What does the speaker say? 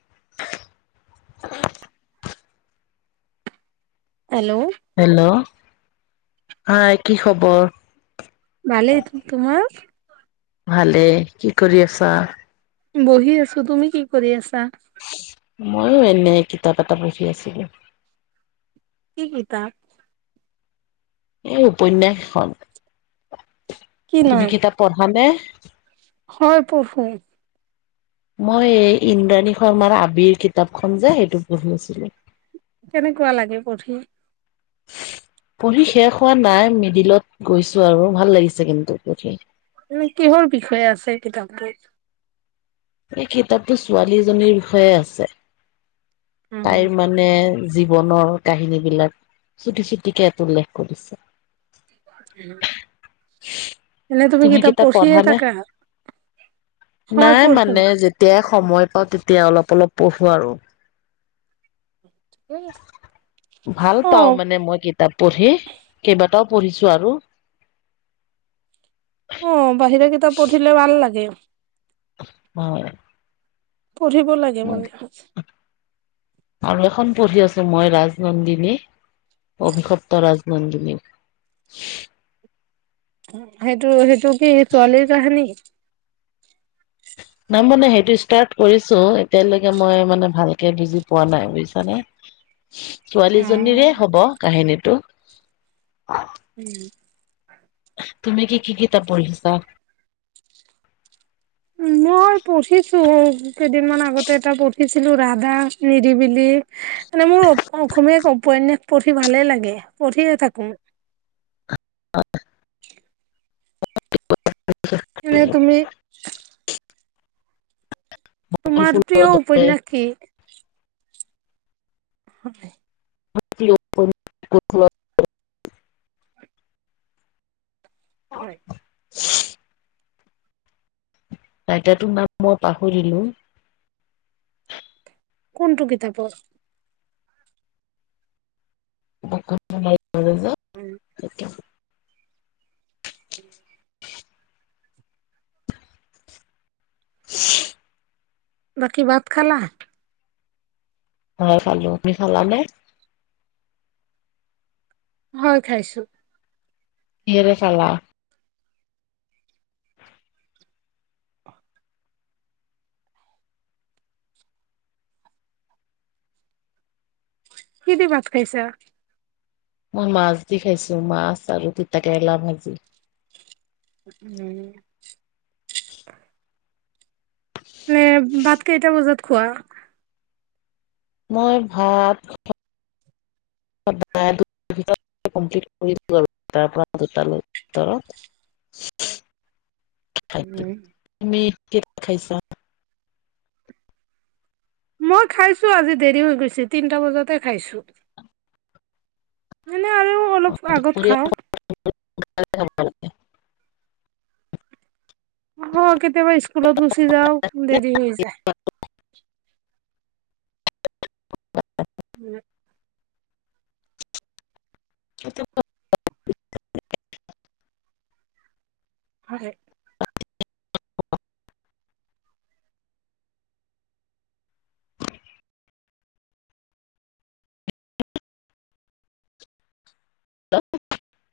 [inaudible] Hello hello হয় কি খবৰ? ভালে তোমাৰ? ভালে কি কৰি আছা? বহি আছো তুমি কি কৰি আছা? ময়ো এনে কিতাপ এটা পঢ়ি আছিলো। কি কিতাপ? এই উপন্যাসখন। কি তুমি নাম কিতাপ পঢ়া নে? হয় পঢ়ো। মই এই ইন্দ্ৰাণী শৰ্মাৰ আবিৰ কিতাপখন যে সেইটো পঢ়িছিলোঁ। কেনেকুৱা লাগে পঢ়ি? [inaudible] পঢ়ি শেষ হোৱা নাই মিডিলত গৈছো আৰু ভাল লাগিছে কিন্তু পঢ়ি। মানে কিহৰ বিষয়ে আছে কিতাপটোৰ? এই কিতাপটো ছোৱালীজনীৰ বিষয়ে আছে, উম, তাইৰ মানে জীৱনৰ কাহিনী বিলাক, চুটি চুটিকে উল্লেখ কৰিছে। [inaudible] এনে তুমি কিতাপ পঢ়িয়ে পঢ়ানে? থাকা হয় নাই মানে পঢ়ো যেতিয়াই সময় পাওঁ তেতিয়া অলপ অলপ পঢ়ো আৰু। ভাল অ পাও মানে মই কিতাপ পঢ়ি কিবা এটাও পঢ়িছো আৰু অ বাহিৰে কিতাপ পঢ়িলে ভাল লাগে হয় পঢ়িব লাগে মই আৰু এখন পঢ়ি আছো মই ৰাজনন্দিনী অভিসপ্ত ৰাজনন্দিনী সেইটো সেইটো কি ছোৱালীৰ কাহিনী? [inaudible] নাই মানে সেইটো ষ্টাৰ্ট কৰিছো এতিয়ালৈকে মই মানে ভালকে বুজি পোৱা নাই, বুজিছানে? অ ছোৱালীজনীৰে হব কাহিনীটো। [inaudible] তুমি কি কি কিতাপ পঢ়িছা? মই পঢ়িছো। কেইদিনমান আগতে এটা পঢ়িছিলো ৰাধা নিৰিবিলি মানে মোৰ অসমীয়া উপন্যাস পঢ়ি ভালে লাগে পঢ়িয়ে থাকো এনে তুমি সপোন তোমাৰ ফুলৰ প্ৰিয় দৰে উপন্যাস কি হয় [unintelligible] হয় [inaudible] ৰাইতাৰটোৰ নাম মই পাহৰিলো কোনটো কিতাপ [unintelligible] [inaudible] বাকী ভাত খালা ভাত খালো আপুনি খালানে হয় খাইছো কিহেৰে খালা কিদি ভাত খাইছা মই মাছ দি খাইছো মাছ আৰু তিতা কেৰেলা ভাজি উম [inaudible] মানে ভাত কেইটা বজাত খোৱা মই ভাত দুটৈ ভৰত খ তুমি কে খাইছা মই খাইছোঁ আজি দেৰি হৈ গৈছে তিনিটা বজাতে খাইছোঁ [inaudible] মানে আৰু অলপ আগত দুপৰীয়া খাওঁ [unintelligible] আহ কেতিয়াবা স্কুলত গুচি যাও দেৰি হৈ যায় [unintelligible] উম [unintelligible] হয় অ [unintelligible]